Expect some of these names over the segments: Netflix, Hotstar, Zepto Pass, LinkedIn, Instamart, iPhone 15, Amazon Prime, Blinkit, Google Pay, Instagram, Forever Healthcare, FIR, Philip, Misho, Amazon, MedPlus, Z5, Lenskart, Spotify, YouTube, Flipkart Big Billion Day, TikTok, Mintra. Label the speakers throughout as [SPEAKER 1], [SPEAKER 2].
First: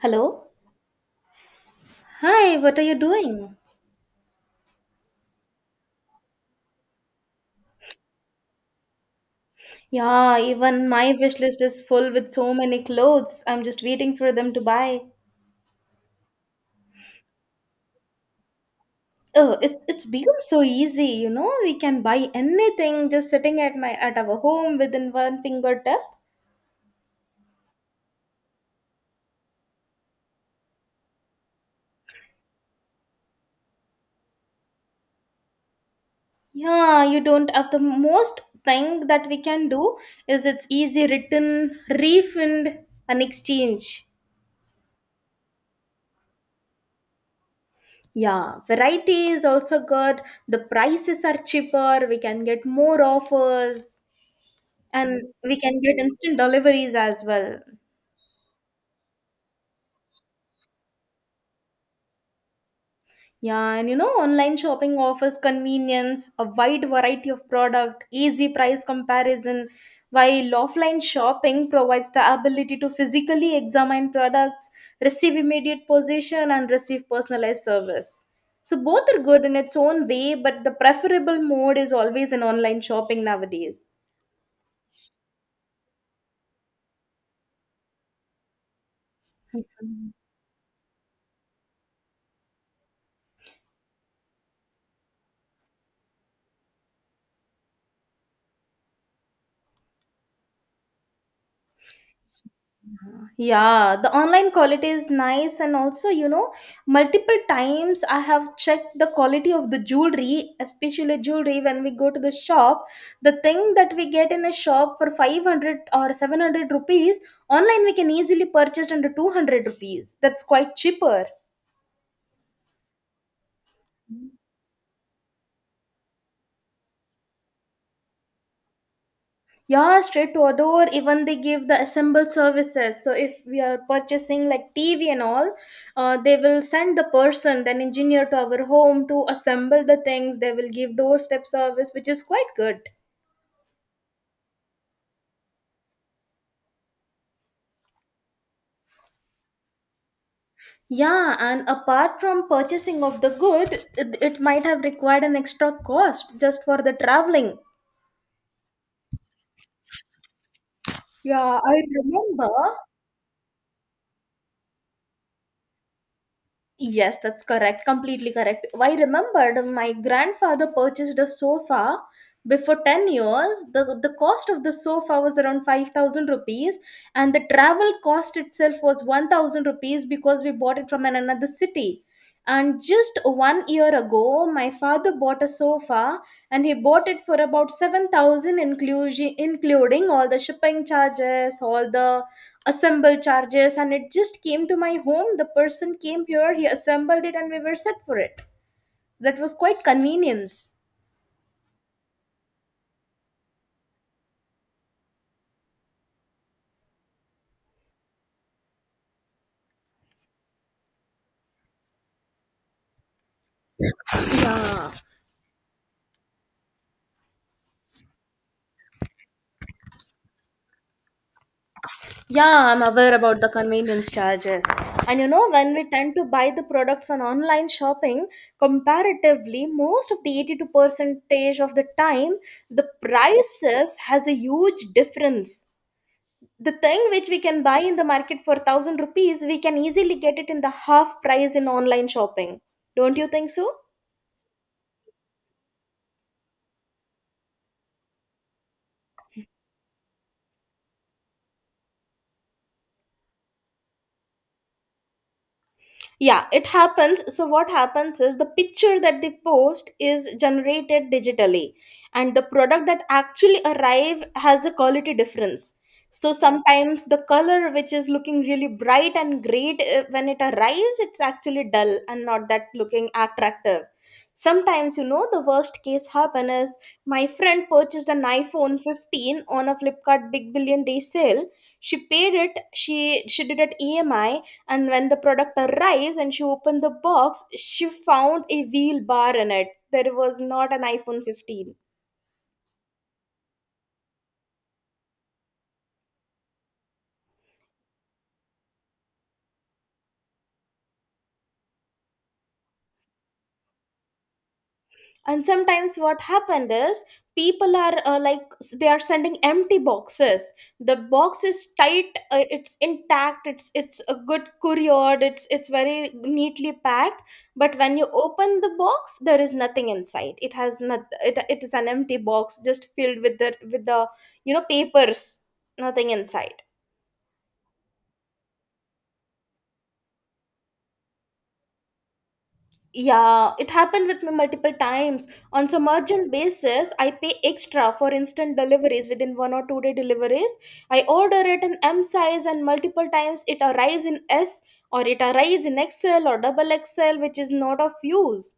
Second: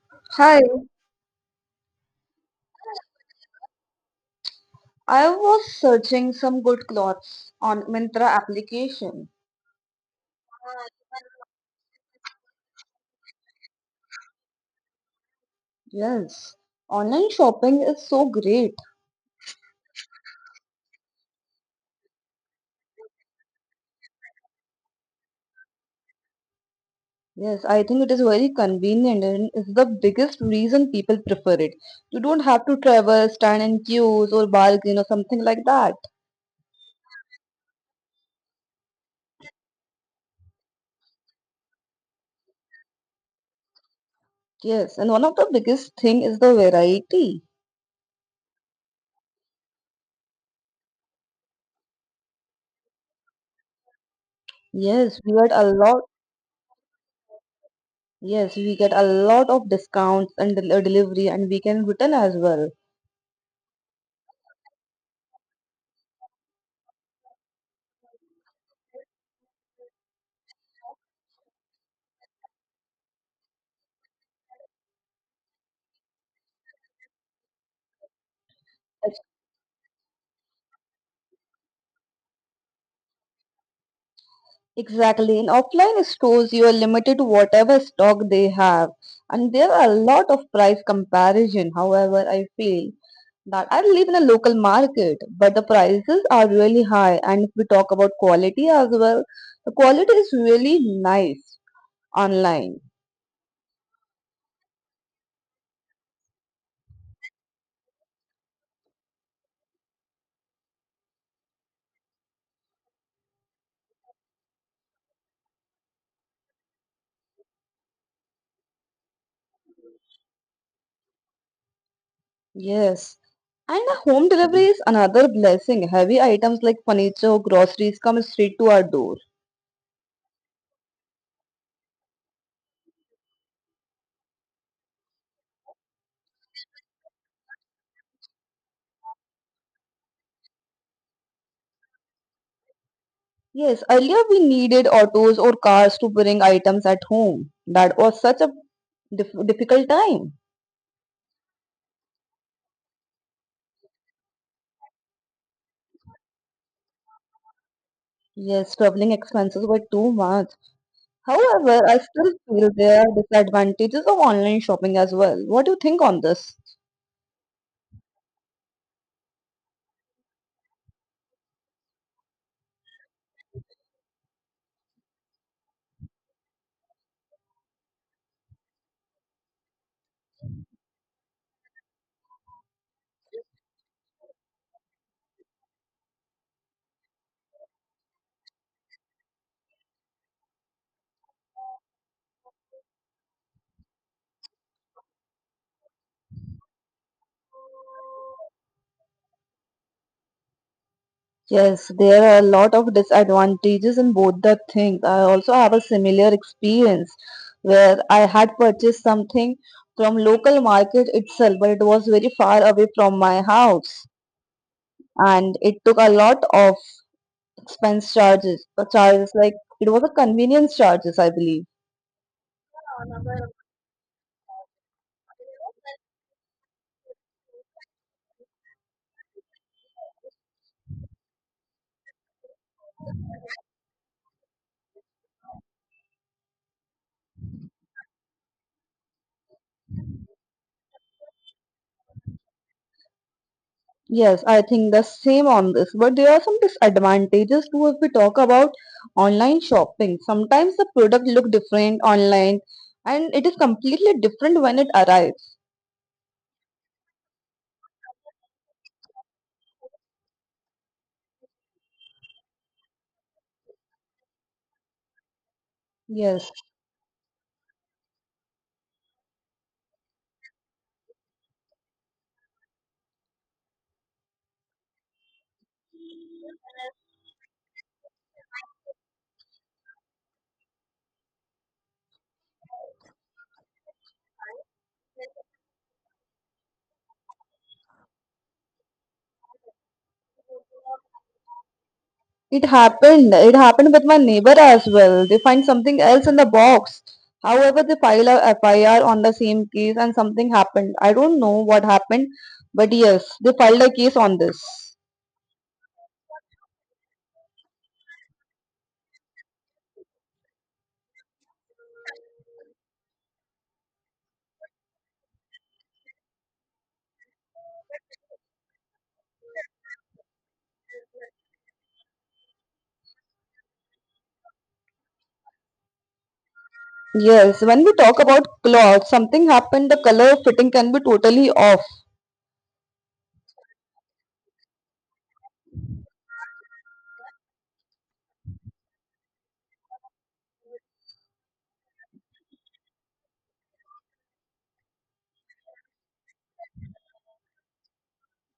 [SPEAKER 1] Hello.
[SPEAKER 2] Hi,
[SPEAKER 1] Hi, what are you doing?
[SPEAKER 2] I was searching some good clothes on Mintra application.
[SPEAKER 1] Yeah, even my wish list is full with so many clothes. I'm just waiting for them to buy.
[SPEAKER 2] Yes, online shopping is so great.
[SPEAKER 1] Oh, it's become so easy, you know. We can buy anything just sitting at my at our home within one fingertip.
[SPEAKER 2] Yes, I think it is very convenient and is the biggest reason people prefer it. You don't have to travel, stand in queues or bargain or something like that.
[SPEAKER 1] Yeah, you don't have the most thing that we can do is it's easy return, refund, and exchange.
[SPEAKER 2] Yes, and one of the biggest thing is the variety.
[SPEAKER 1] Yeah, variety is also good. The prices are cheaper. We can get more offers.
[SPEAKER 2] Yes,
[SPEAKER 1] And
[SPEAKER 2] we get
[SPEAKER 1] we
[SPEAKER 2] a
[SPEAKER 1] can get
[SPEAKER 2] lot.
[SPEAKER 1] instant deliveries as well.
[SPEAKER 2] Yes, we get a lot of discounts and delivery, and we can return as well.
[SPEAKER 1] Yeah, and you know, online shopping offers convenience, a wide variety of product, easy price comparison, while offline shopping provides the ability to physically examine products, receive immediate possession, and receive personalized service. So both are good in its own way, but the preferable mode is always in online shopping nowadays.
[SPEAKER 2] Exactly. In offline stores, you are limited to whatever stock they have, and there are a
[SPEAKER 1] Mhm.
[SPEAKER 2] lot of price comparison. However, I feel that I live in a local market, but the prices are really high. And if we talk about quality as well, the quality is really nice online.
[SPEAKER 1] Yeah, the online quality is nice, and also, you know, multiple times I have checked the quality of the jewelry, especially jewelry when we go to the shop. The thing that we get in a shop for 500 or 700 rupees, online we can easily purchase under 200 rupees. That's quite cheaper.
[SPEAKER 2] Yes. And the home delivery is another blessing. Heavy items like furniture, or groceries come straight to our door.
[SPEAKER 1] Yeah, straight to a door, even they give the assembled services. So if we are purchasing like TV and all, they will send the person, then engineer to our home to assemble the things. They will give doorstep service, which is quite good.
[SPEAKER 2] Yes, earlier we needed autos or cars to bring items at home. That was such a difficult time.
[SPEAKER 1] Yeah, and apart from purchasing of the good, it might have required an extra cost just for the traveling.
[SPEAKER 2] Yes, traveling expenses were too much. However, I still
[SPEAKER 1] Remember?
[SPEAKER 2] feel there are disadvantages of online shopping as well. What do you think on this?
[SPEAKER 1] Yes, that's correct. Completely correct. I remembered my grandfather purchased a sofa before 10 years. The cost of the sofa was around 5,000 rupees and the travel cost itself was 1000 rupees because we bought it from another city. And just 1 year ago, my father bought a sofa, and he bought it for about 7,000, including all the shipping charges, all the assemble charges, and it just came to my home. The person came here, he assembled it, and we were set for it. That was quite convenience.
[SPEAKER 2] Yes, there are a lot of disadvantages in both the things. I also have a similar experience where I had purchased something from local market itself, but it was very far away from my house.
[SPEAKER 1] Yeah.
[SPEAKER 2] And it took a lot of expense charges, like it was a convenience charges, I believe.
[SPEAKER 1] Yeah, I'm aware about the convenience charges. And you know, when we tend to buy the products on online shopping, comparatively, most of the 82 percentage of the time, the prices has a huge difference. The thing which we can buy in the market for 1000 rupees, we can easily get it in the half price in online shopping. Don't you think so?
[SPEAKER 2] Yes, I think the same on this, but there are some disadvantages too. If we talk about online shopping, sometimes the product look different online and it is completely different when it arrives.
[SPEAKER 1] Yeah, it happens. So what happens is the picture that they post is generated digitally, and the product that actually arrive has a quality difference. So
[SPEAKER 2] Yes.
[SPEAKER 1] sometimes the color which is looking really bright and great, when it arrives it's actually dull and not that looking attractive. Sometimes, you know, the worst case happen is my friend purchased an iPhone 15 on a Flipkart Big Billion Day sale. She paid it, she did it EMI, and when the product arrives and she opened the box, she found a wheel bar in it. There was not an iPhone 15.
[SPEAKER 2] It happened. It happened with my neighbor as well. They find something else in the box. However, they file a FIR on the same case and something happened. I don't know what happened, but yes, they filed a case on this.
[SPEAKER 1] And sometimes what happened is people are like, they are sending empty boxes. The box is tight, it's intact, it's a good couriered, it's very neatly packed. But when you open the box there is nothing inside. It has not it, is an empty box just filled with the you know papers. Nothing inside.
[SPEAKER 2] Yes, when we talk about cloth, something happened, the color fitting can be totally off.
[SPEAKER 1] Yeah, it happened with me multiple times. On some urgent basis, I pay extra for instant deliveries within 1 or 2 day deliveries. I order it in M size, and multiple times it arrives in S, or it arrives in XL or double XL, which is not of use.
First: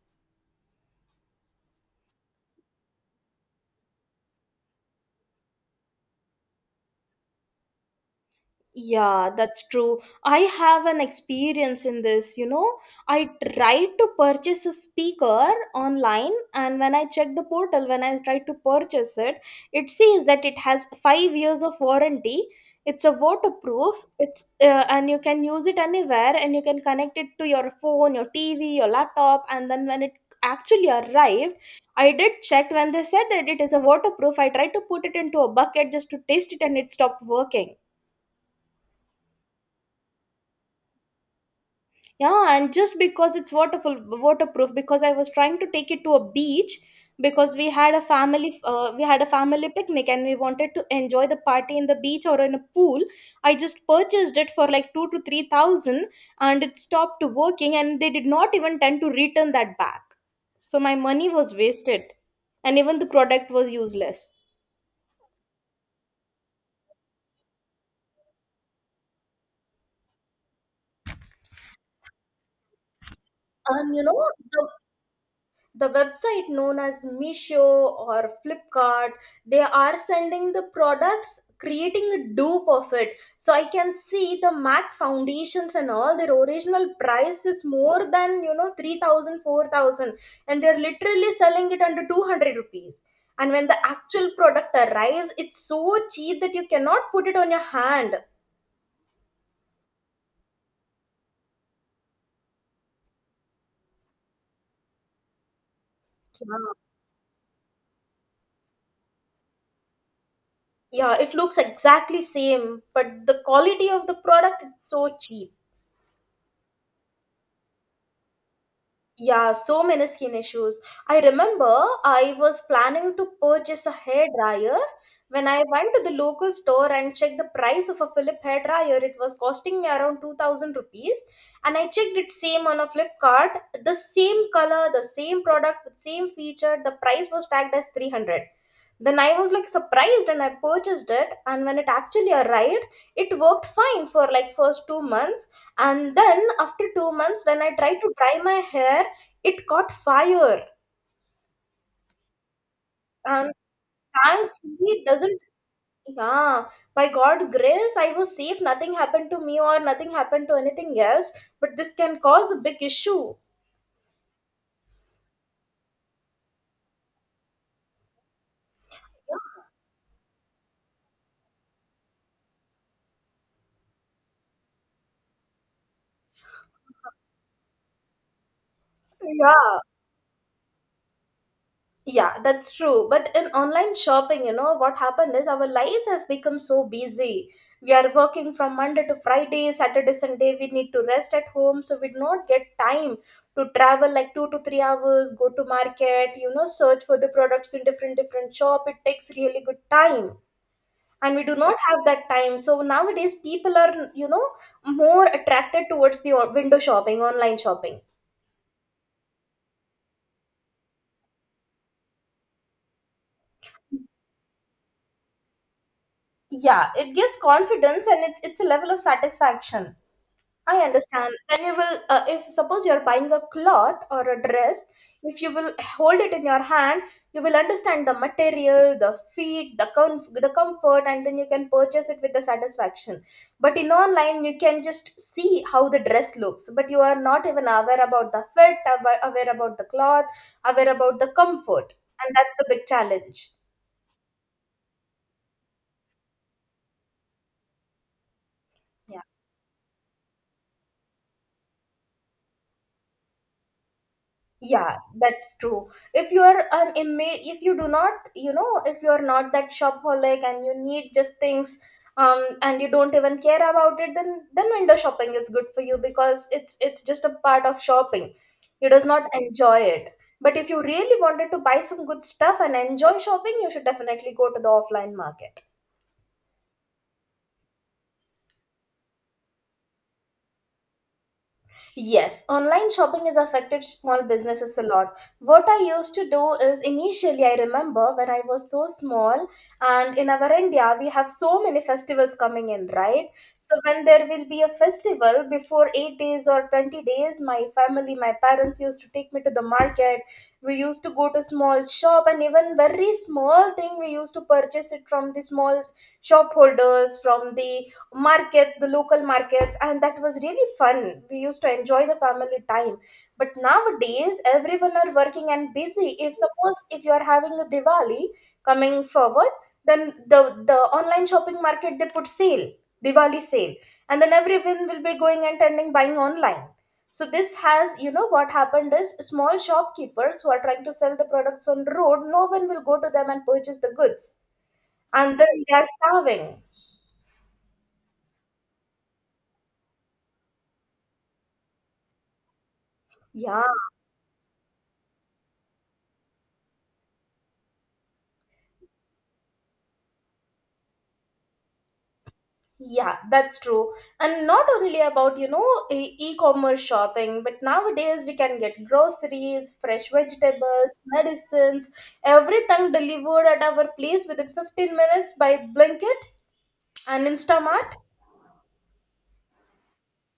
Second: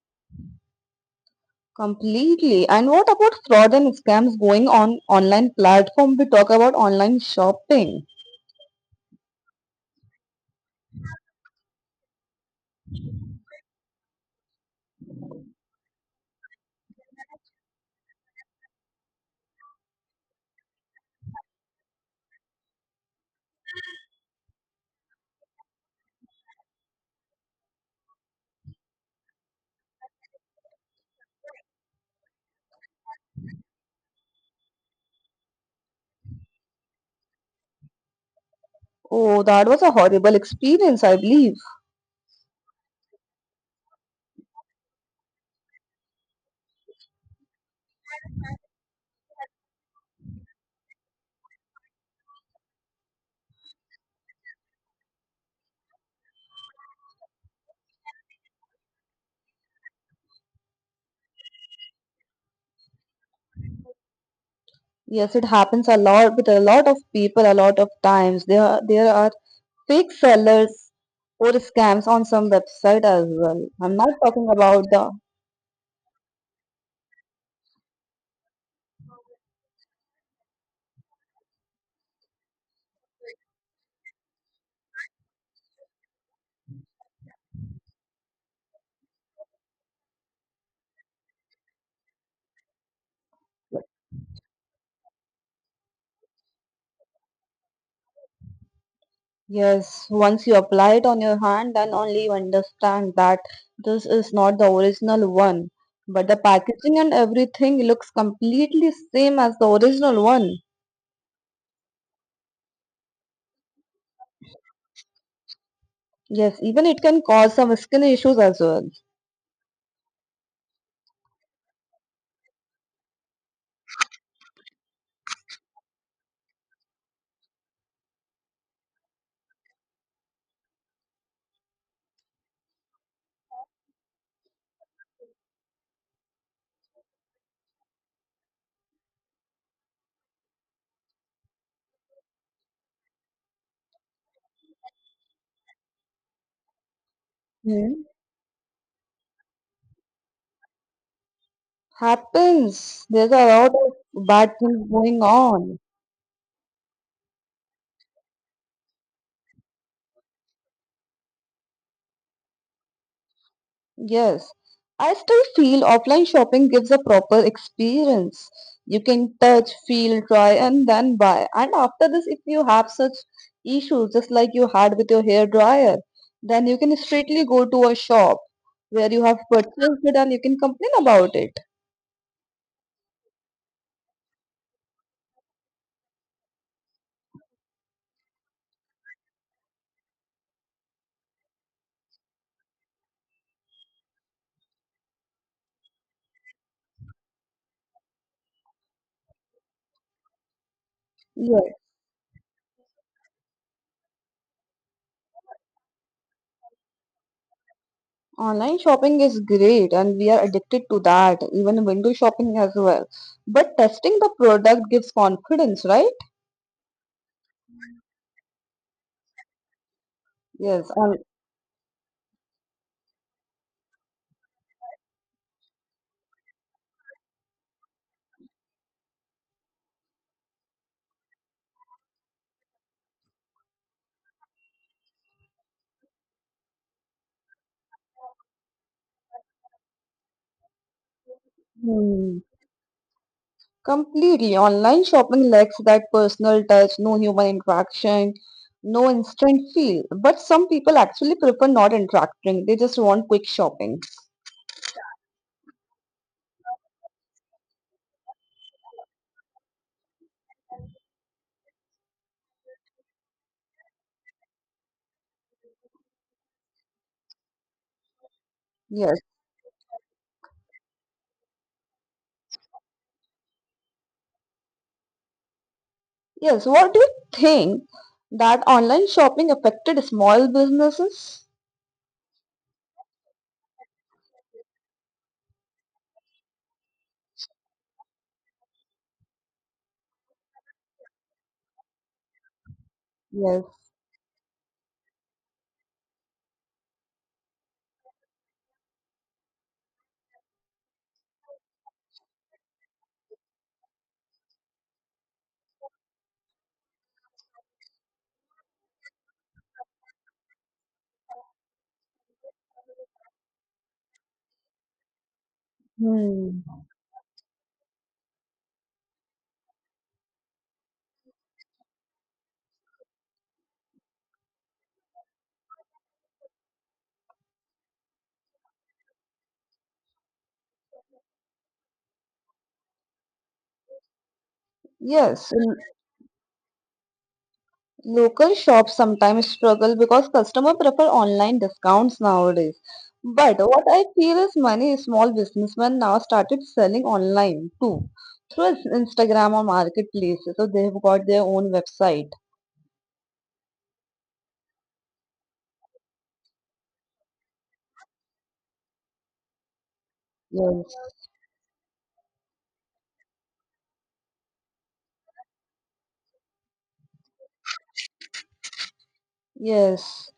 [SPEAKER 2] Completely. And what about fraud and scams going on online platform? We talk about online shopping.
[SPEAKER 1] Yeah, that's true. I have an experience in this, you know. I tried to purchase a speaker online, and when I checked the portal, when I tried to purchase it, it says that it has 5 years of warranty. It's a waterproof. It's And you can use it anywhere, and you can connect it to your phone, your TV, your laptop, and then when it actually arrived, I did check when they said that it is a waterproof. I tried to put it into a bucket just to taste it, and it stopped working.
[SPEAKER 2] Oh, that was a horrible experience, I believe.
[SPEAKER 1] Yeah, and just because it's waterproof, because I was trying to take it to a beach because we had a we had a family picnic and we wanted to enjoy the party in the beach or in a pool. I just purchased it for like 2 to 3 thousand, and it stopped working, and they did not even tend to return that back. So my money was wasted, and even the product was useless.
[SPEAKER 2] Yes, it happens a lot with a lot of people a lot of times. There are fake sellers or scams on some website as well.
[SPEAKER 1] And
[SPEAKER 2] I'm
[SPEAKER 1] you
[SPEAKER 2] not
[SPEAKER 1] know,
[SPEAKER 2] talking
[SPEAKER 1] the
[SPEAKER 2] about the
[SPEAKER 1] the website known as Misho or Flipkart, they are sending the products, creating a dupe of it. So I can see the MAC foundations and all their original price is more than you know 3,000, 4,000, and they're literally selling it under 200 rupees. And when the actual product arrives, it's so cheap that you cannot put it on your hand.
[SPEAKER 2] yes, once you apply it on your hand, then only you understand that this is not the original one. But the
[SPEAKER 1] Yeah,
[SPEAKER 2] packaging and everything looks completely same as the original one.
[SPEAKER 1] yeah, it looks exactly same, but the quality of the product it's so cheap.
[SPEAKER 2] Yes, even it can cause some skin issues as well.
[SPEAKER 1] Yeah, so many skin issues. I remember I was planning to purchase a hairdryer. When I went to the local store and checked the price of a Philip hairdryer, it was costing me around 2,000 rupees. And I checked it same on a Flipkart, the same color, the same product, the same feature. The price was tagged as 300. Then I was like surprised and I purchased it. And when it actually arrived, it worked fine for like first 2 months. And then after 2 months, when I tried
[SPEAKER 2] Hmm.
[SPEAKER 1] to dry my hair, it caught fire,
[SPEAKER 2] Happens. There's a
[SPEAKER 1] and
[SPEAKER 2] lot of bad things
[SPEAKER 1] thankfully it
[SPEAKER 2] going
[SPEAKER 1] doesn't.
[SPEAKER 2] on.
[SPEAKER 1] Yeah, by God's grace, I was safe. Nothing happened to me, or nothing happened to anything else. But this can cause a big issue.
[SPEAKER 2] Yes, I still feel offline shopping gives a proper experience. You can touch, feel, try, and then buy. And after this, if you have such issues, just like you had with your hair dryer, then you can straightly go to a shop where you have
[SPEAKER 1] Yeah.
[SPEAKER 2] purchased it and you can complain about it.
[SPEAKER 1] Yeah, that's true. But in online shopping, you know, what happened is our lives have become so busy. We are working from Monday to Friday. Saturday, Sunday, we need to rest at home. So we do not get time to travel like 2 to 3 hours, go to market, you know, search for the products in different different shop. It takes really good time. And we do
[SPEAKER 2] Yes,
[SPEAKER 1] not have that time. So nowadays people are, you know, more attracted towards the window shopping, online shopping.
[SPEAKER 2] online shopping is great and we are addicted to that, even window shopping as well. But testing the product gives confidence, right?
[SPEAKER 1] Yeah, it gives confidence and it's a level of satisfaction. I
[SPEAKER 2] Yes, and.
[SPEAKER 1] understand. Then you will, if suppose you're buying a cloth or a dress, if you will hold it in your hand, you will understand the material, the fit, the the comfort, and then you can purchase it with the satisfaction. But in online, you can just see how the dress looks, but you are not even aware about the fit, aware about the cloth, aware about the comfort, and
[SPEAKER 2] Hmm.
[SPEAKER 1] that's the big challenge.
[SPEAKER 2] Completely. Online shopping lacks that personal touch, no human interaction, no
[SPEAKER 1] Yeah.
[SPEAKER 2] instant feel. But some people actually prefer not interacting. They just want quick shopping.
[SPEAKER 1] Yeah, that's true. If you are an inmate, if you do not, you know, if you are not that shopaholic and you need just things, and you don't even care about it, then window shopping is good for you because it's just a part of shopping. You does
[SPEAKER 2] Yes.
[SPEAKER 1] not enjoy it. But if you really wanted to buy some good stuff and enjoy shopping, you should definitely go to the offline market.
[SPEAKER 2] Yes. What do you think that online shopping affected small businesses?
[SPEAKER 1] Yes, online shopping has affected small businesses a lot. What I used to do is initially, I remember when I was so small, and in our India, we have so many festivals coming in, right? So,
[SPEAKER 2] Yes.
[SPEAKER 1] when there will be a festival before 8 days or 20 days, my family, my parents used to take me to the market. We used to go to small shop, and even very small thing, we used to purchase it from the small shop holders, from the markets, the local markets, and that was really fun. We used to enjoy the family time. But nowadays everyone are working and busy. If suppose
[SPEAKER 2] Hmm.
[SPEAKER 1] if you are having a Diwali coming forward, then the online shopping market, they put sale, Diwali sale, and then everyone will be going and tending buying online. So this has, you know, what happened is small shopkeepers who are trying to sell the products on road, no one will go to them and purchase the goods, and then
[SPEAKER 2] Yes.
[SPEAKER 1] they are starving.
[SPEAKER 2] Local shops sometimes struggle because customers prefer online discounts nowadays. But
[SPEAKER 1] Yeah.
[SPEAKER 2] what I feel is many small businessmen now started selling online too through Instagram or marketplaces. So they've got their own website.
[SPEAKER 1] Yeah, that's true. And not only about, you know, e-commerce shopping, but nowadays we can get groceries, fresh vegetables,
[SPEAKER 2] Yes.
[SPEAKER 1] medicines, everything delivered at our place within 15 minutes by Blinkit and Instamart.
[SPEAKER 2] Yes.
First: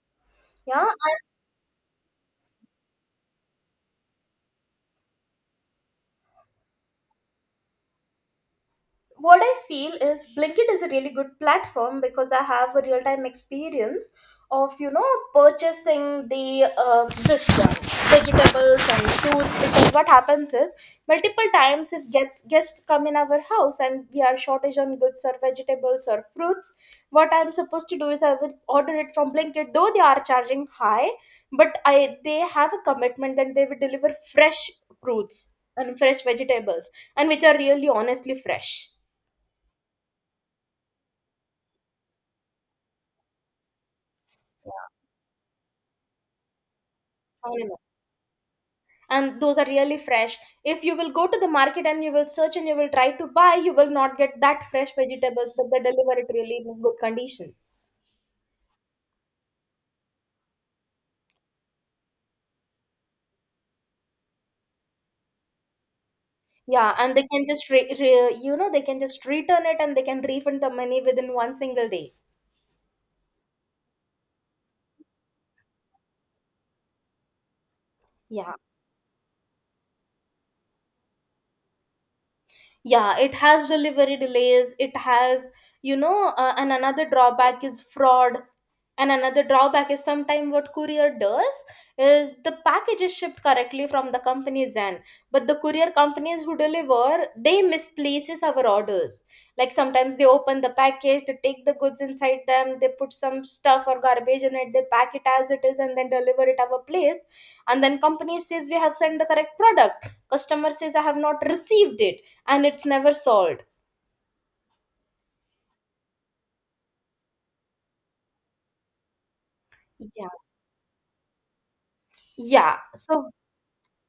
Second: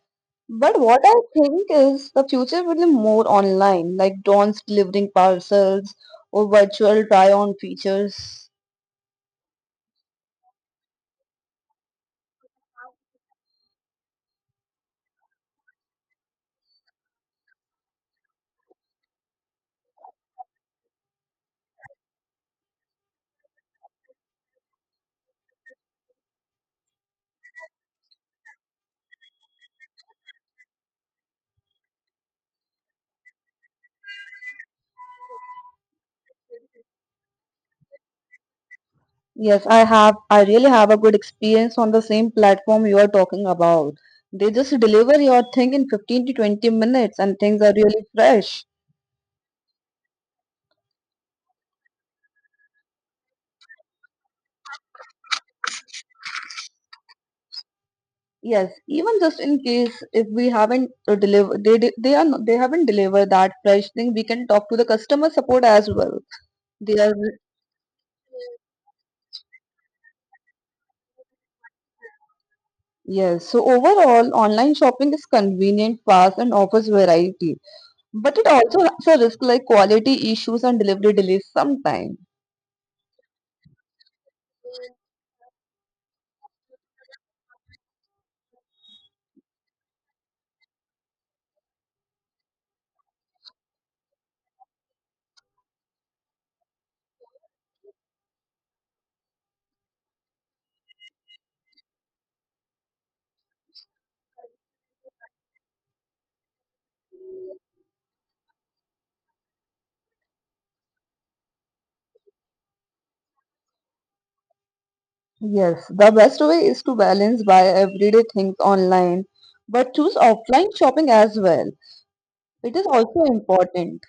[SPEAKER 2] But
[SPEAKER 1] Yeah,
[SPEAKER 2] what I think is the future will be more online, like drones delivering parcels or virtual try-on features.
[SPEAKER 1] what I feel is Blinkit is a really good platform because I have a real time experience of purchasing the this one, vegetables and fruits. Because what happens is multiple times it gets guests come in our house and we are shortage on goods or vegetables or fruits, what I'm supposed to do is I will order it from Blinkit. Though they are charging high, but I they have a commitment that they will deliver fresh fruits and fresh vegetables, and which are really honestly fresh.
[SPEAKER 2] Yes, I have. I really have a good experience on the same platform you are talking about. They just deliver your thing in 15 to 20 minutes and
[SPEAKER 1] I
[SPEAKER 2] things are
[SPEAKER 1] know.
[SPEAKER 2] really fresh.
[SPEAKER 1] And those are really fresh. If you will go to the market and you will search and you will try to buy, you will not get that fresh vegetables, but they deliver it really in good condition.
[SPEAKER 2] Yes, even just in case if we haven't deliver, they di- they are not, they haven't delivered that fresh thing, we can talk to the customer support as well.
[SPEAKER 1] Yeah,
[SPEAKER 2] They are
[SPEAKER 1] and they can just they can just return it and they can refund the money within one single day.
[SPEAKER 2] yes, so overall, online shopping is convenient, fast, and offers variety. But it
[SPEAKER 1] Yeah,
[SPEAKER 2] also has a risk like quality issues and delivery delays sometimes.
[SPEAKER 1] yeah. It has delivery delays. It has and another drawback is fraud. And another drawback is sometimes what courier does is the package is shipped correctly from the company's end, but the courier companies who deliver they misplaces our orders. Like sometimes they open the package, they take the goods inside them, they put some stuff or garbage in it, they pack it as it is, and then deliver it our place. And then company says we have sent the correct product. Customer says I have not received it, and it's never solved.
[SPEAKER 2] Yes, the best way is to balance buy everyday things online, but choose
[SPEAKER 1] Yeah.
[SPEAKER 2] offline shopping as well. It
[SPEAKER 1] Yeah.
[SPEAKER 2] is also
[SPEAKER 1] So
[SPEAKER 2] important.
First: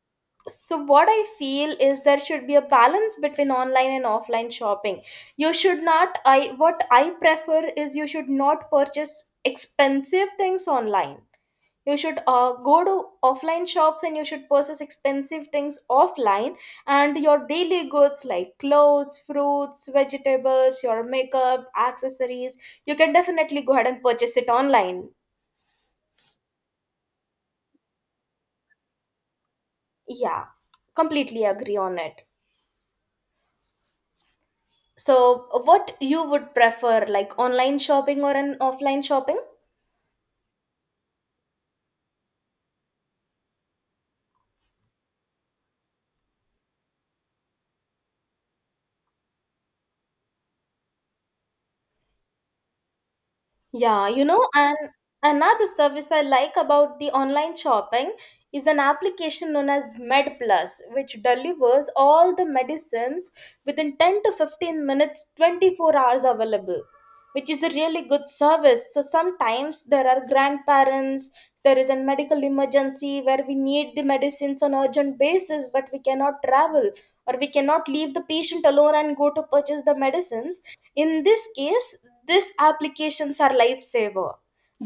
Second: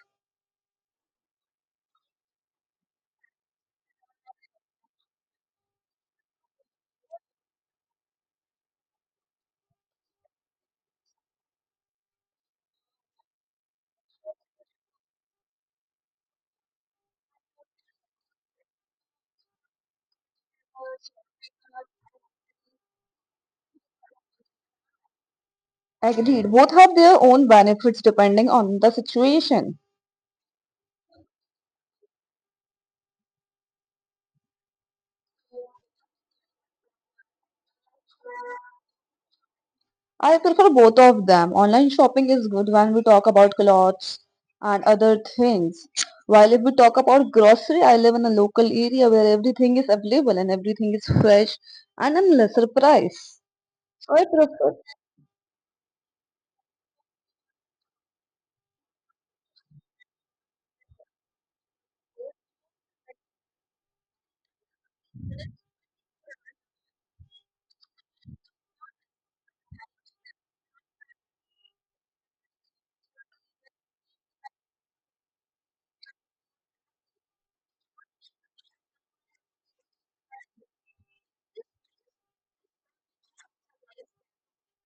[SPEAKER 1] so what I feel is there should be a balance between online and offline shopping. You should not, I what I prefer is, you should not purchase expensive things online. You should go to offline shops and you should purchase expensive things offline, and your daily goods like clothes, fruits, vegetables, your makeup accessories, you can definitely go ahead and purchase it online.
[SPEAKER 2] Agreed. Both have their own benefits depending on the situation.
[SPEAKER 1] Yeah, completely agree on it. So, what you would prefer, like online shopping or an offline shopping?
[SPEAKER 2] I prefer both of them. Online shopping is good when we talk about clothes and other things. While if we talk about grocery, I live in a local area where everything is available and everything is fresh and in lesser price.
[SPEAKER 1] Yeah,
[SPEAKER 2] So I
[SPEAKER 1] you know, and
[SPEAKER 2] prefer.
[SPEAKER 1] another service I like about the online shopping is an application known as MedPlus, which delivers all the medicines within 10 to 15 minutes, 24 hours available, which is a really good service. So sometimes there are grandparents, there is a medical emergency where we need the medicines on urgent basis, but we cannot travel or we cannot leave the patient alone and go to purchase the medicines. In this case, these applications are lifesaver.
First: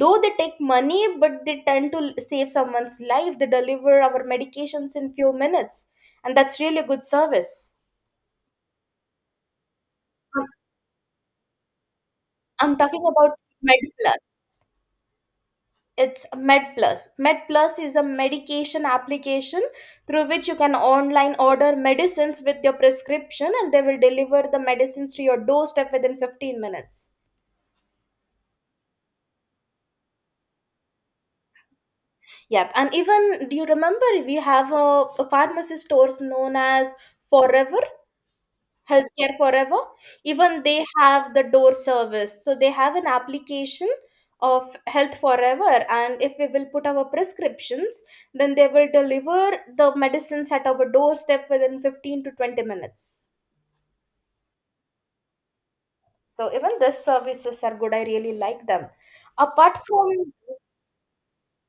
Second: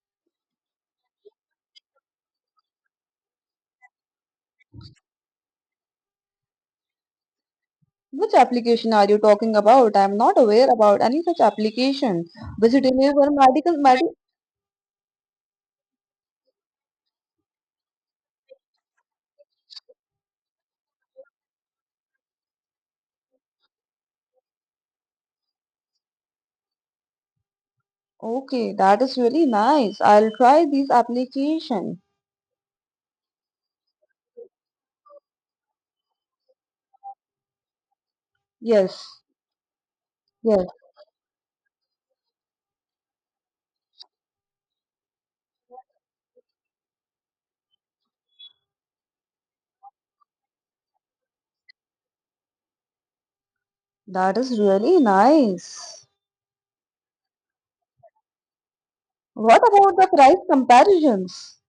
[SPEAKER 1] Though they take money, but they tend to save someone's life. They deliver our medications in few minutes, and that's really a good service.
[SPEAKER 2] Which application are you talking about? I'm not
[SPEAKER 1] i'm
[SPEAKER 2] aware about any such application. Does
[SPEAKER 1] I'm
[SPEAKER 2] it
[SPEAKER 1] talking
[SPEAKER 2] deliver
[SPEAKER 1] about
[SPEAKER 2] medical med?
[SPEAKER 1] MedPlus. It's MedPlus. MedPlus is a medication application through which you can online order medicines with your prescription and they will deliver the medicines to your doorstep within 15 minutes.
[SPEAKER 2] Okay, that is really nice. I'll try these application.
[SPEAKER 1] Yep, and even do you remember we have a pharmacy stores known as Forever,
[SPEAKER 2] Yes,
[SPEAKER 1] Healthcare Forever? Even
[SPEAKER 2] yes,
[SPEAKER 1] they have the door service, so they have an application of Health Forever, and if we will put our prescriptions, then they will deliver the medicines at our doorstep within 15 to 20 minutes.
[SPEAKER 2] that is really nice.
[SPEAKER 1] So even these services are good. I really like them.
[SPEAKER 2] What
[SPEAKER 1] Apart
[SPEAKER 2] about the
[SPEAKER 1] from
[SPEAKER 2] price comparisons?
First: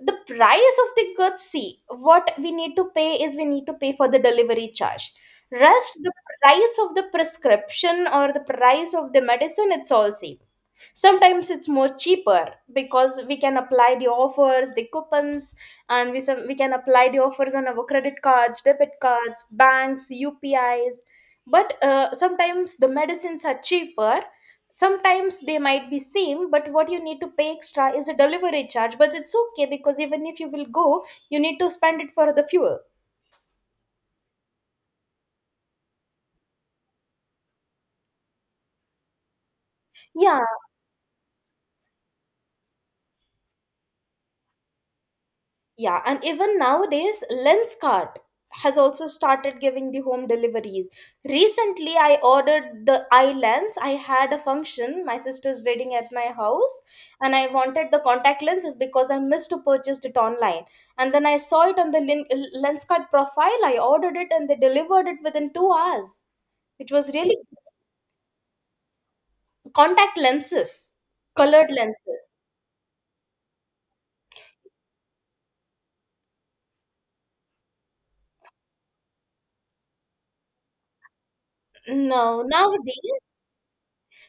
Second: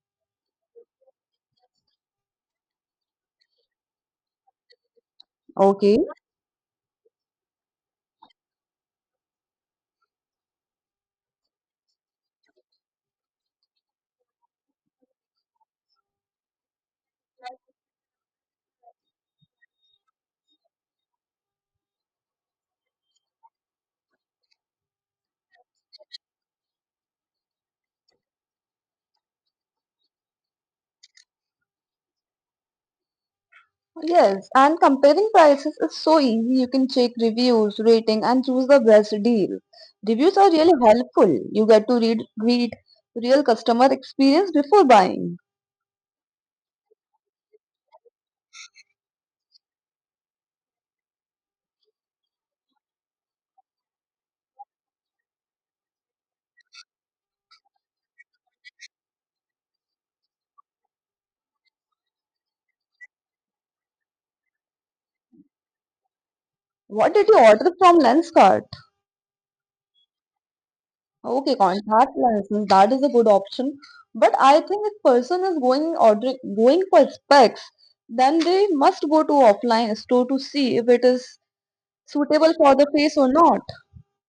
[SPEAKER 1] the price of the goods, see, what we need to pay is we need to pay for the delivery charge. Rest,
[SPEAKER 2] Okay.
[SPEAKER 1] the price of the prescription or the price of the medicine, it's all same. Sometimes it's more cheaper because we can apply the offers, the coupons, and we, we can apply the offers on our credit cards, debit cards, banks, UPIs. But sometimes the medicines are cheaper, sometimes they might be same, but what you need to pay extra is a delivery charge. But it's okay, because even if you will go, you need to spend it for the fuel.
[SPEAKER 2] Yes, and comparing prices is so easy. You can check reviews, rating, and choose the best deal. Reviews
[SPEAKER 1] Yeah.
[SPEAKER 2] are really helpful. You get to read real customer experience before buying.
[SPEAKER 1] Yeah, and even nowadays, Lenskart has also started giving the home deliveries. Recently, I ordered the eye lens. I had a function, my sister's wedding at my house, and I wanted the contact lenses because I missed to purchase it online. And then I saw it on the Lenskart profile. I ordered it, and they delivered it within 2 hours. It was
[SPEAKER 2] What did
[SPEAKER 1] really...
[SPEAKER 2] you order from Lenskart?
[SPEAKER 1] Contact lenses,
[SPEAKER 2] Okay,
[SPEAKER 1] colored
[SPEAKER 2] contact
[SPEAKER 1] lenses.
[SPEAKER 2] lenses. That is a good option. But I think if person is going ordering going for specs, then they must go to offline store to see if it is
[SPEAKER 1] No,
[SPEAKER 2] suitable for the face
[SPEAKER 1] nowadays.
[SPEAKER 2] or not.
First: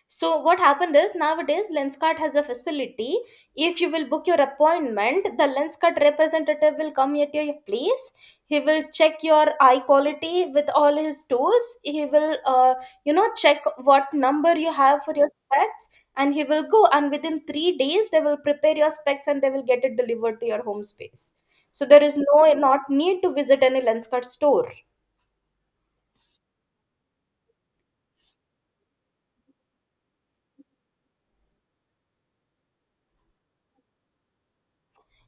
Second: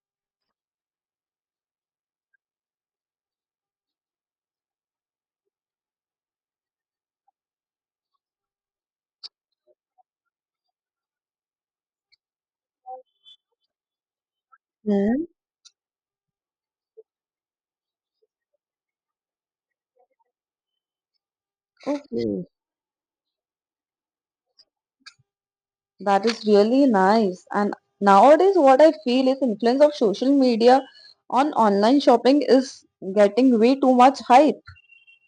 [SPEAKER 1] So what happened is nowadays Lenskart has a facility. If you will book your appointment, the Lenskart representative will come at your place. He will check your eye quality with all his tools. He will, check what number you have for
[SPEAKER 2] Hmm.
[SPEAKER 1] your specs, and he will go. And within 3 days, they will prepare your specs and they will get it delivered to your home space. So there is
[SPEAKER 2] Okay,
[SPEAKER 1] not need to visit any Lenskart store.
[SPEAKER 2] that is really nice. And nowadays, what I feel is influence of social media on online shopping is getting way too much hype.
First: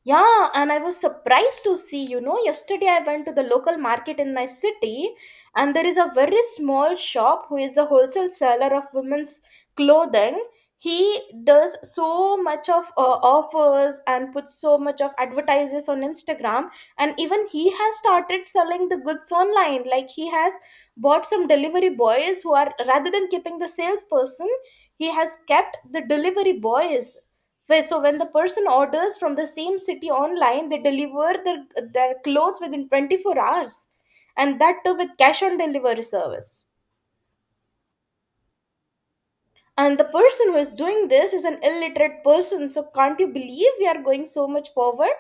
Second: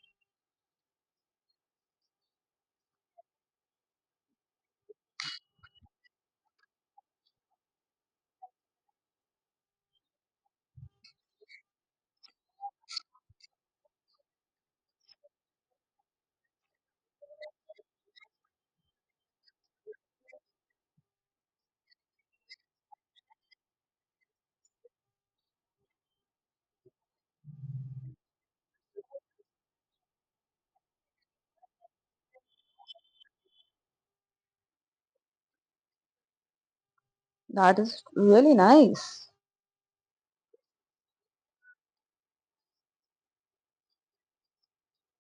[SPEAKER 1] Yeah, and I was surprised to see, you know, yesterday I went to the local market in my city, and there is a very small shop who is a wholesale seller of women's clothing. He does so much of offers and puts so much of advertises on Instagram, and even he has started selling the goods online. Like, he has bought some delivery boys who are, rather than keeping the salesperson, he has kept the delivery boys so when the person orders from the same city online, they deliver their clothes within 24 hours, and that too with cash on delivery service.
[SPEAKER 2] That is really nice.
[SPEAKER 1] And the person who is doing this is an illiterate person, so can't you believe we are going so much forward?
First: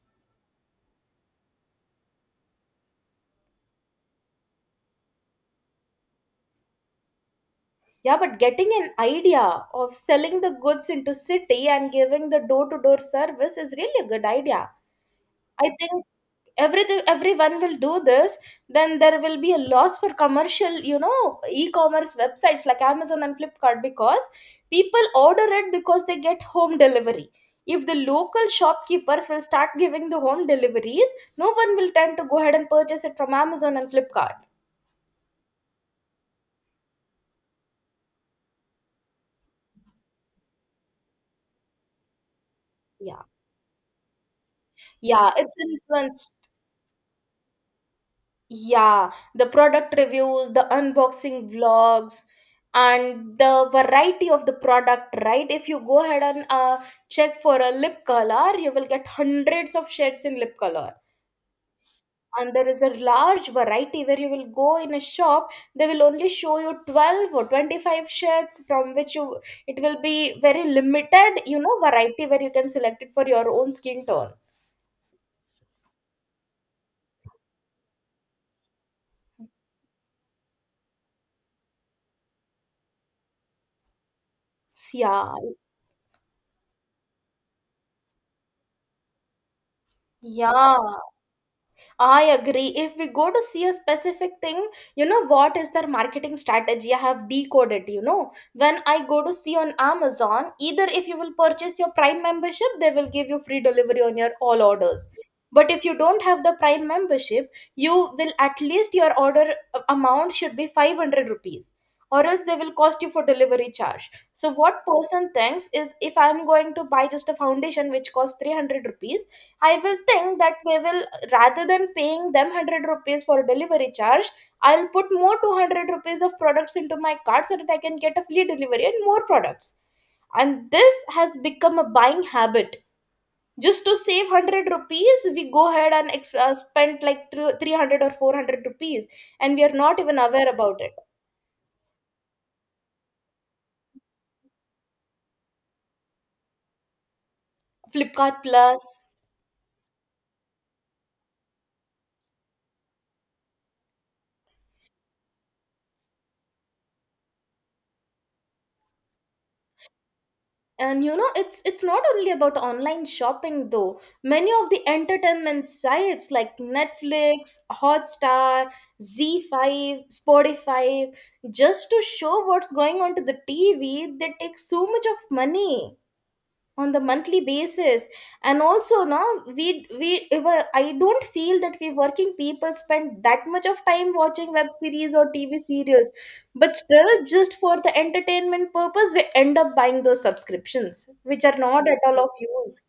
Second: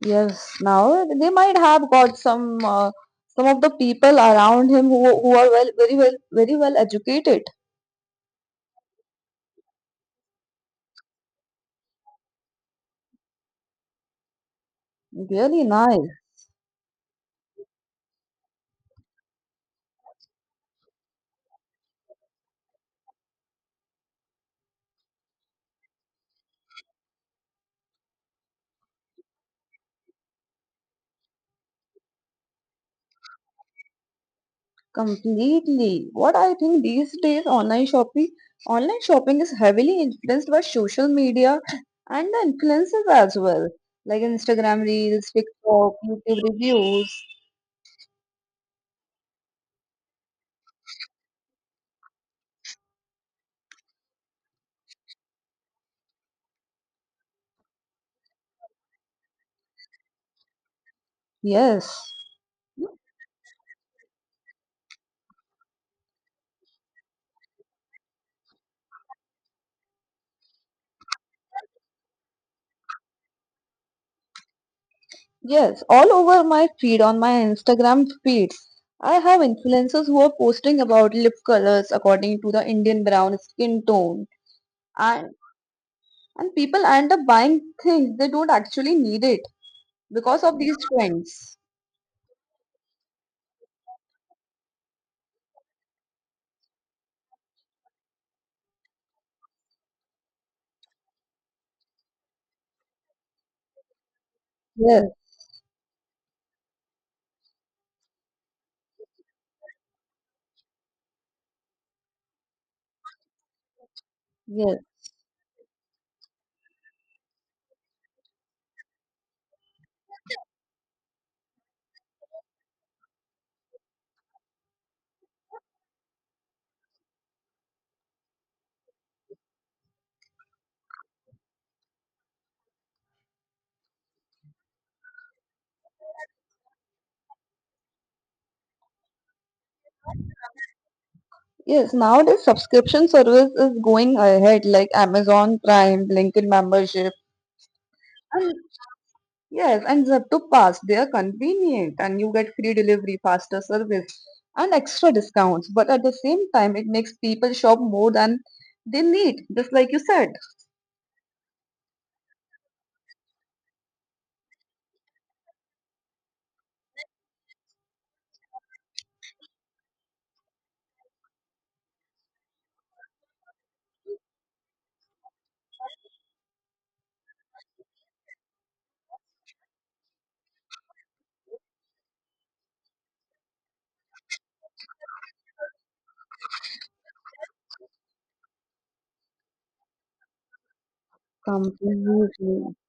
[SPEAKER 2] Yes, now they might have got some of the people around him who are very well educated.
[SPEAKER 1] Yeah, but getting an idea of selling the goods into city and giving the door-to-door service is really a good idea.
[SPEAKER 2] Really
[SPEAKER 1] I think
[SPEAKER 2] nice.
[SPEAKER 1] everything everyone will do this, then there will be a loss for commercial, you know, e-commerce websites like Amazon and Flipkart, because people order it because they get home delivery. If the local shopkeepers will start giving the home deliveries, no one will tend to go ahead and purchase it from Amazon and Flipkart.
[SPEAKER 2] Completely. What I think these days online shopping is heavily influenced by social media and the influencers
[SPEAKER 1] Yeah.
[SPEAKER 2] as well. Like Instagram
[SPEAKER 1] Yeah,
[SPEAKER 2] Reels,
[SPEAKER 1] it's
[SPEAKER 2] TikTok,
[SPEAKER 1] influenced.
[SPEAKER 2] YouTube reviews.
[SPEAKER 1] Yeah, the product reviews, the unboxing vlogs, and the variety of the product, right? If you go ahead and check for a lip color, you will get hundreds of shades in lip color.
[SPEAKER 2] Yes.
[SPEAKER 1] And there is a large variety, where you will go in a shop, they will only show you 12 or 25 shades from which you, it will be very limited, you know, variety where you can select it for your own skin tone.
[SPEAKER 2] Yes. All over my feed on my Instagram feeds. I have influencers who are posting about lip colors according to the Indian brown skin tone. And
[SPEAKER 1] Yeah,
[SPEAKER 2] and people end up buying things they don't actually need it because of these
[SPEAKER 1] yeah.
[SPEAKER 2] trends.
[SPEAKER 1] I agree. If we go to see a specific thing, you know what is their marketing strategy? I have decoded, you know. When I go to see on Amazon, either if you will purchase your Prime membership, they will give you free delivery on your all
[SPEAKER 2] Yes,
[SPEAKER 1] orders. But if you don't have the Prime membership, you will, at least your order amount should be 500 rupees, or else they will cost you for delivery charge. So
[SPEAKER 2] yes.
[SPEAKER 1] what person thinks is if I'm going to buy just a foundation which costs 300 rupees, I will think that they will, rather than paying them 100 rupees for delivery charge, I'll put more 200 rupees of products into my cart so that I can get a free delivery and more products. And this has become a buying habit. Just to save 100 rupees, we go ahead and spend like 300 or 400 rupees, and we are not even aware about it.
[SPEAKER 2] Yes, nowadays subscription service is going ahead like Amazon Prime, LinkedIn membership,
[SPEAKER 1] Flipkart
[SPEAKER 2] and
[SPEAKER 1] Plus.
[SPEAKER 2] yes, and Zepto Pass. They are convenient and you get free delivery, faster service, and extra discounts. But at the same time, it makes people shop more than they need, just like you said.
[SPEAKER 1] And you know, it's not only about online shopping, though many of the entertainment sites like Netflix, Hotstar, Z5, Spotify, just to show what's going on to the TV, they take so much of money on the monthly basis. And also now, we if I don't feel that we working people spend that much of time watching web series or TV serials, but still, just for the entertainment purpose, we end up buying those subscriptions which are not at all of
[SPEAKER 2] Completely.
[SPEAKER 1] use.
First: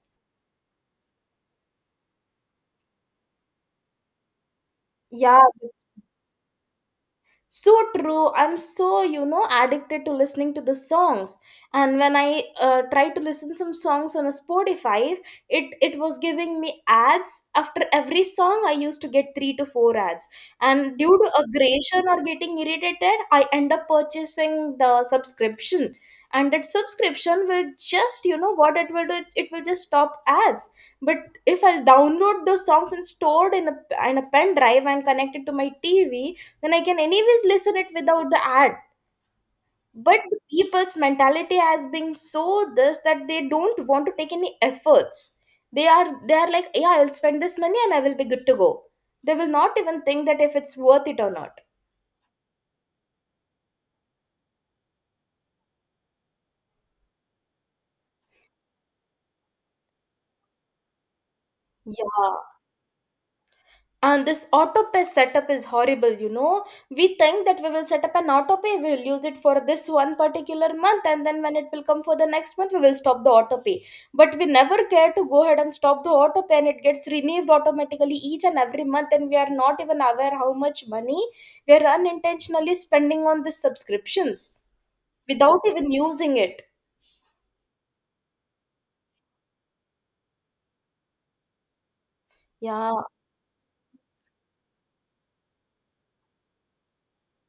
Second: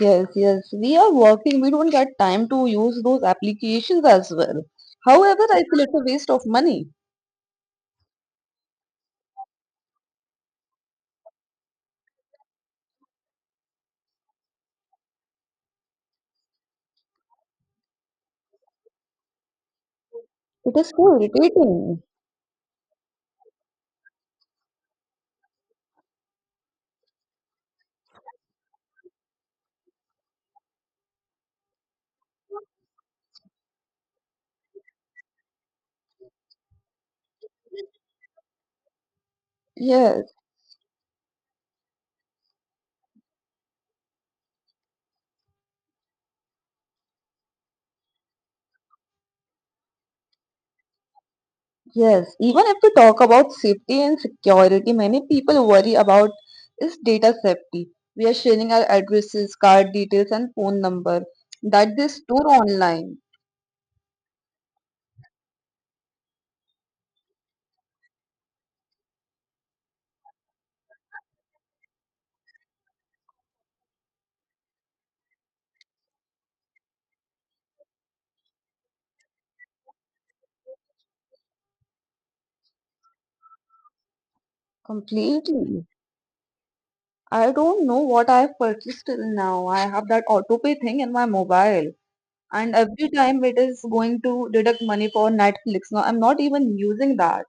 [SPEAKER 2] Yes, yes. We are working. We don't get time to use those applications as well.
[SPEAKER 1] Yeah,
[SPEAKER 2] However, I feel it's a waste of money.
[SPEAKER 1] so true. I'm so, you know, addicted to listening to the songs, and when I tried to listen some songs on a Spotify, it was giving me ads after every song. I used to get 3 to 4 ads,
[SPEAKER 2] It is
[SPEAKER 1] and
[SPEAKER 2] so
[SPEAKER 1] due to
[SPEAKER 2] irritating.
[SPEAKER 1] aggression or getting irritated, I end up purchasing the subscription. And that subscription will just, you know what it will do, it will just stop ads. But if I download those songs and stored in a, in a pen drive and connect it to my TV, then I can anyways listen it without the ad. But
[SPEAKER 2] Yes,
[SPEAKER 1] the people's mentality has been so this that they don't want to take any efforts. They are, like, yeah, I'll spend this money and I will be good to go. They will not even think that if it's worth it or not.
[SPEAKER 2] yes. Even if we talk about safety and security, many people worry about is data safety. We are sharing our addresses, card details, and phone number that they
[SPEAKER 1] Yeah.
[SPEAKER 2] store online
[SPEAKER 1] And this autopay setup is horrible, you know. We think that we will set up an autopay, we'll use it for this one particular month, and then when it will come for the next month, we will stop the autopay. But we never care to go ahead and stop the autopay, and it gets renewed automatically each and every month, and we are not even aware how much money we are unintentionally spending on these subscriptions without
[SPEAKER 2] completely.
[SPEAKER 1] even using it.
[SPEAKER 2] I don't know what I have purchased till now. I have that autopay thing in my mobile. And
[SPEAKER 1] Yeah.
[SPEAKER 2] every time it is going to deduct money for Netflix. Now, I'm not even using that.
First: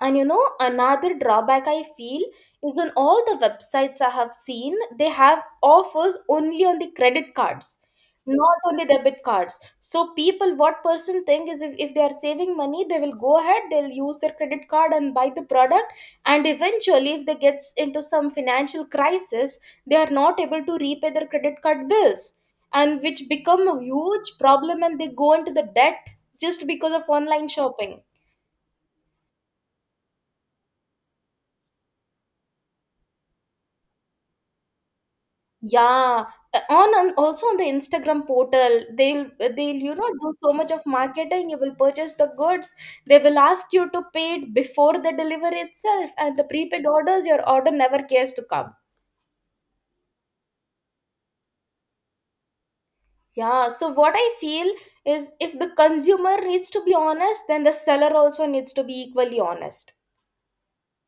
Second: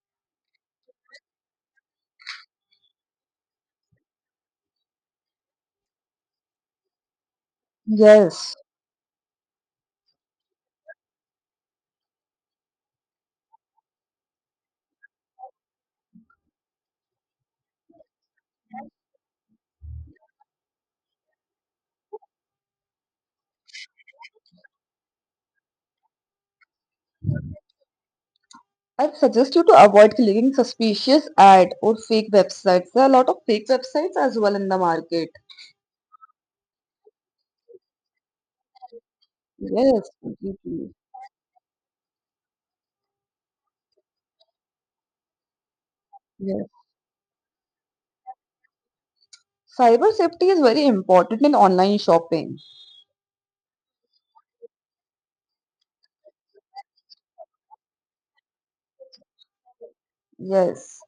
[SPEAKER 1] And you know, another drawback I feel is on all the websites I have seen, they have offers only on the credit cards,
[SPEAKER 2] Yes.
[SPEAKER 1] not only debit cards. So people, what person think is if they are saving money, they will go ahead, they'll use their credit card and buy the product. And eventually, if they gets into some financial crisis, they are not able to repay their credit card bills and which become a huge problem and they go into the debt just because of online shopping.
[SPEAKER 2] I suggest you to avoid clicking suspicious ad or fake websites. There are a lot of fake websites as well in the market.
[SPEAKER 1] Yeah, on also on the Instagram portal, they'll you know
[SPEAKER 2] Yes,
[SPEAKER 1] do so much of
[SPEAKER 2] completely.
[SPEAKER 1] marketing. You will purchase the goods. They will ask you to pay it before the delivery itself, and the
[SPEAKER 2] Yes.
[SPEAKER 1] prepaid orders, your order never cares to come.
[SPEAKER 2] Cyber safety is very important in online shopping.
[SPEAKER 1] Yeah, so what I feel is if the consumer needs to be honest, then the seller also needs to be equally honest.
[SPEAKER 2] Yes.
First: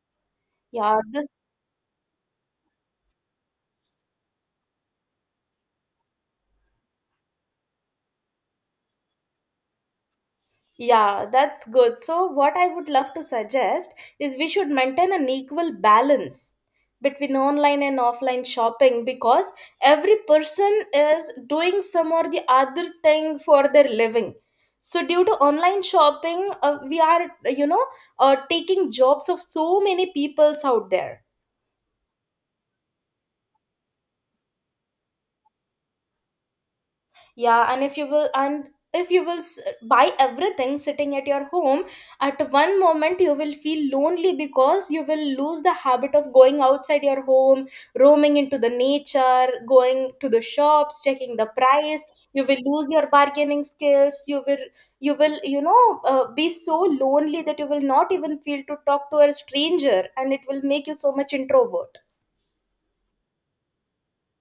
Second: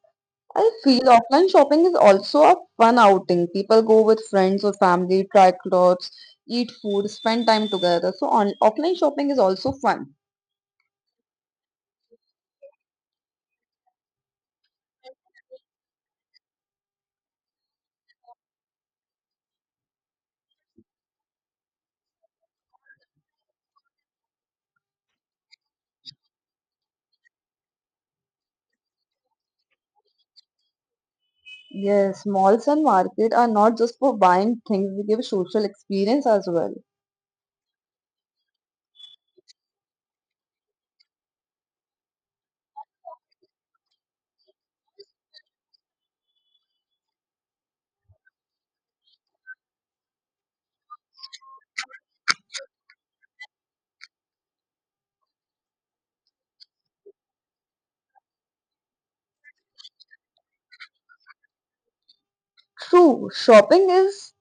[SPEAKER 2] I
[SPEAKER 1] Yeah,
[SPEAKER 2] feel
[SPEAKER 1] this
[SPEAKER 2] offline shopping is also a fun outing. People go with friends or family, try clothes, eat food, spend time together. So on offline shopping is also fun.
[SPEAKER 1] Yeah, that's good. So, what I would love to suggest is we should maintain an equal balance between online and offline shopping because every person is doing some or the other thing for their living. So, due to online shopping, we are, taking jobs of so many peoples out there.
[SPEAKER 2] Yes, malls and market are not just for buying things, they give social experience as well.
[SPEAKER 1] Yeah, and if you will s- buy everything sitting at your home, at one moment you will feel lonely because you will lose the habit of going outside your home, roaming into the nature, going to the shops, checking the price. You will lose your bargaining skills. You will be so lonely that you will not even feel to talk to a stranger, and it will make you so much introvert.
[SPEAKER 2] True, shopping is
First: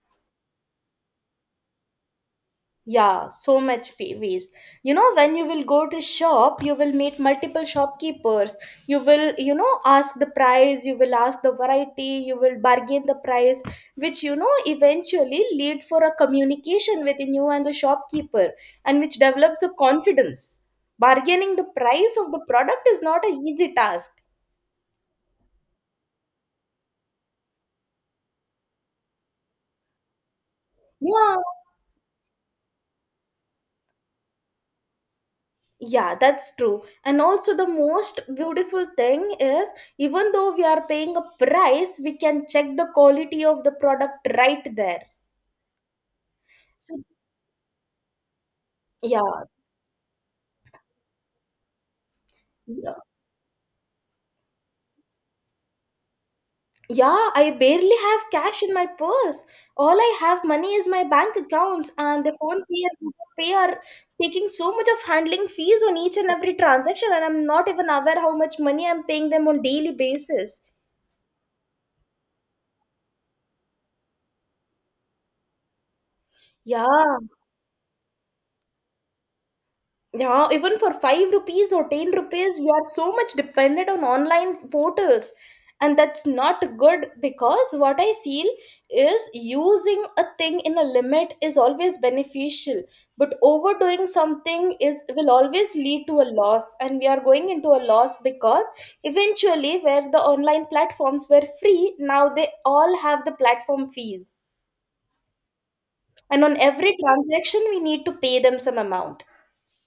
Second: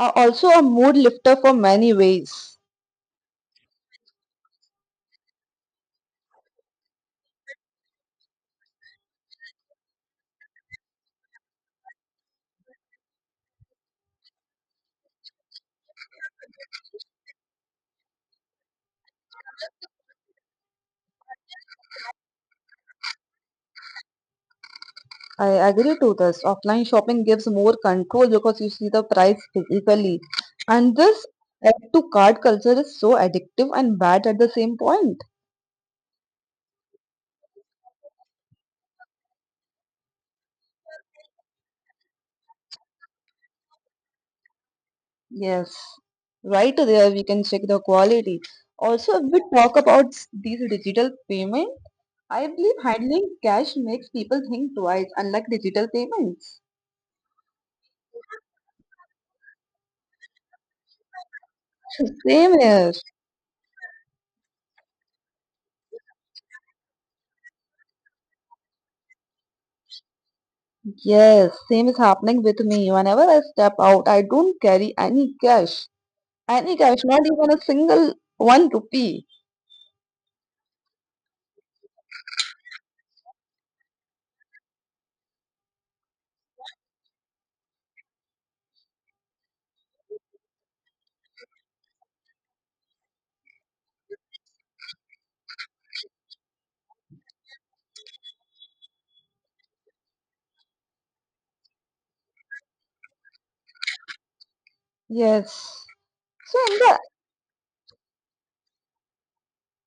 [SPEAKER 2] also a mood lifter for many ways.
[SPEAKER 1] Yeah, so much pay waste. You know, when you will go to shop, you will meet multiple shopkeepers. You will, you know, ask the price, you will ask the variety, you will bargain the price, which, you know, eventually lead for a communication within you and the shopkeeper, and which develops a confidence. Bargaining the price of the product is not an easy task.
[SPEAKER 2] I agree to this. Offline shopping gives more control because you see the price physically. And this
[SPEAKER 1] Yeah,
[SPEAKER 2] add to card culture is so addictive and bad at the same point.
[SPEAKER 1] Yeah, that's true. And also, the most beautiful thing is even though we are paying a price, we can check the quality of the product right there.
[SPEAKER 2] Yes, right
[SPEAKER 1] So,
[SPEAKER 2] there we can check the quality. Also,
[SPEAKER 1] yeah,
[SPEAKER 2] if we talk about these digital payment, I believe
[SPEAKER 1] yeah,
[SPEAKER 2] handling cash makes people think twice, unlike digital payments.
[SPEAKER 1] yeah, I barely have cash in my purse. All I have money is my bank accounts, and the
[SPEAKER 2] Same
[SPEAKER 1] phone pay and
[SPEAKER 2] is.
[SPEAKER 1] Google pay are taking so much of handling fees on each and every transaction, and I'm not even aware how much money I'm paying them on daily basis.
[SPEAKER 2] Yes, same is happening with me. Whenever I step out, I don't carry any cash. Any
[SPEAKER 1] Yeah.
[SPEAKER 2] cash, not even a single one rupee.
[SPEAKER 1] Yeah, even for 5 rupees or 10 rupees, we are so much dependent on online portals. And that's not good because what I feel is using a thing in a limit is always beneficial, but overdoing something is will always lead to a loss, and we are going into a loss because eventually, where the online platforms were free, now they all have the platform fees,
[SPEAKER 2] Yes.
[SPEAKER 1] and on
[SPEAKER 2] So in
[SPEAKER 1] every
[SPEAKER 2] the
[SPEAKER 1] transaction we need to pay them some amount.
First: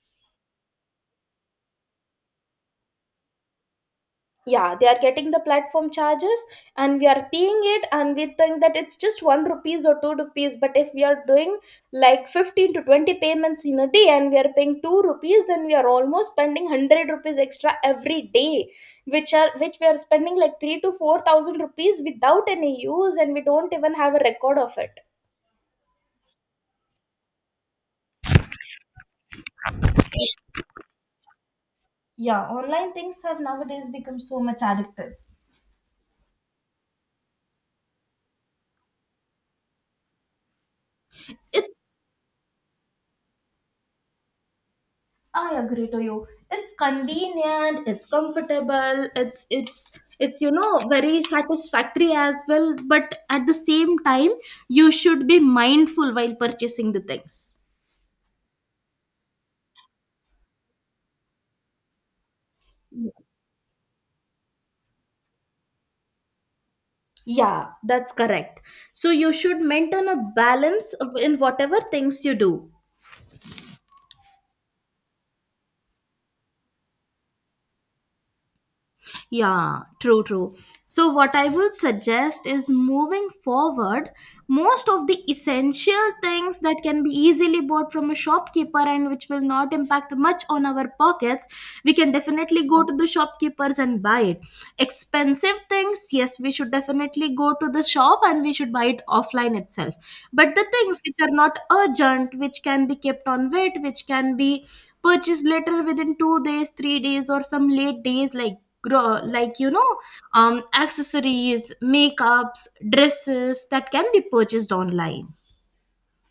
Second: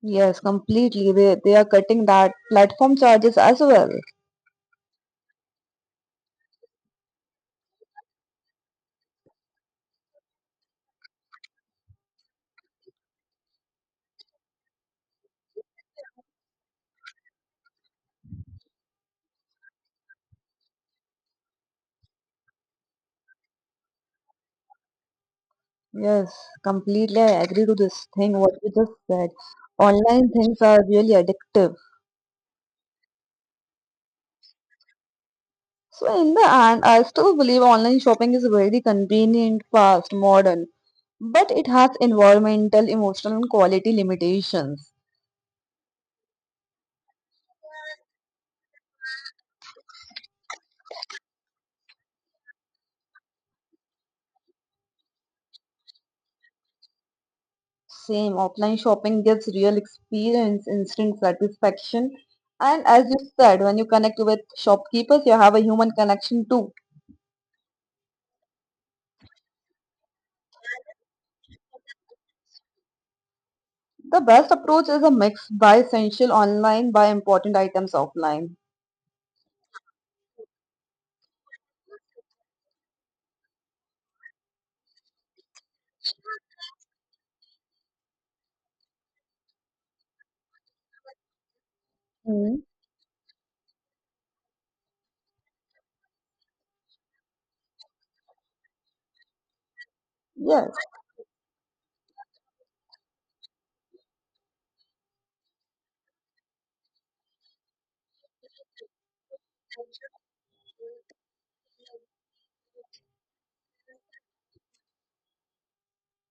[SPEAKER 2] yes, completely. They are cutting that platform charges as well.
[SPEAKER 1] Yeah, they are getting the platform charges and we are paying it, and we think that it's just one rupees or two rupees, but if we are doing like 15 to 20 payments in a day and we are paying two rupees, then we are almost spending 100 rupees extra every day, which we are spending like 3 to 4,000 rupees without any use, and we don't even have a record of it.
[SPEAKER 2] Yes, completely. I agree to this thing what you just said. Online things are really addictive.
[SPEAKER 1] Yeah, online things have nowadays become so much addictive.
[SPEAKER 2] So in the end, I still believe online shopping is very convenient, fast, modern, but it
[SPEAKER 1] It's,
[SPEAKER 2] has environmental, emotional, and quality limitations.
[SPEAKER 1] I agree to you. It's convenient, it's comfortable, it's you know very satisfactory as well, but at the same time you should be mindful while purchasing the things.
[SPEAKER 2] Same, offline shopping gives real experience, instant satisfaction, and as you said, when you connect with shopkeepers, you have a human connection too.
[SPEAKER 1] Yeah, that's correct. So you should maintain a balance of- in whatever things you do.
[SPEAKER 2] The best approach is a mix buy essential online, buy important items offline.
[SPEAKER 1] Yeah, true. So, what I would suggest is moving forward, most of the essential things that can be easily bought from a shopkeeper and which will not impact much on our pockets, we can
[SPEAKER 2] Hmm.
[SPEAKER 1] definitely go to the shopkeepers and buy it. Expensive things, yes, we should definitely go to the shop and we should buy it offline itself. But the
[SPEAKER 2] Yes.
[SPEAKER 1] things which are not urgent, which can be kept on wait, which can be purchased later within 2 days, 3 days, or some late days, like grow, like, you know, um, accessories, makeups, dresses, that can be purchased online.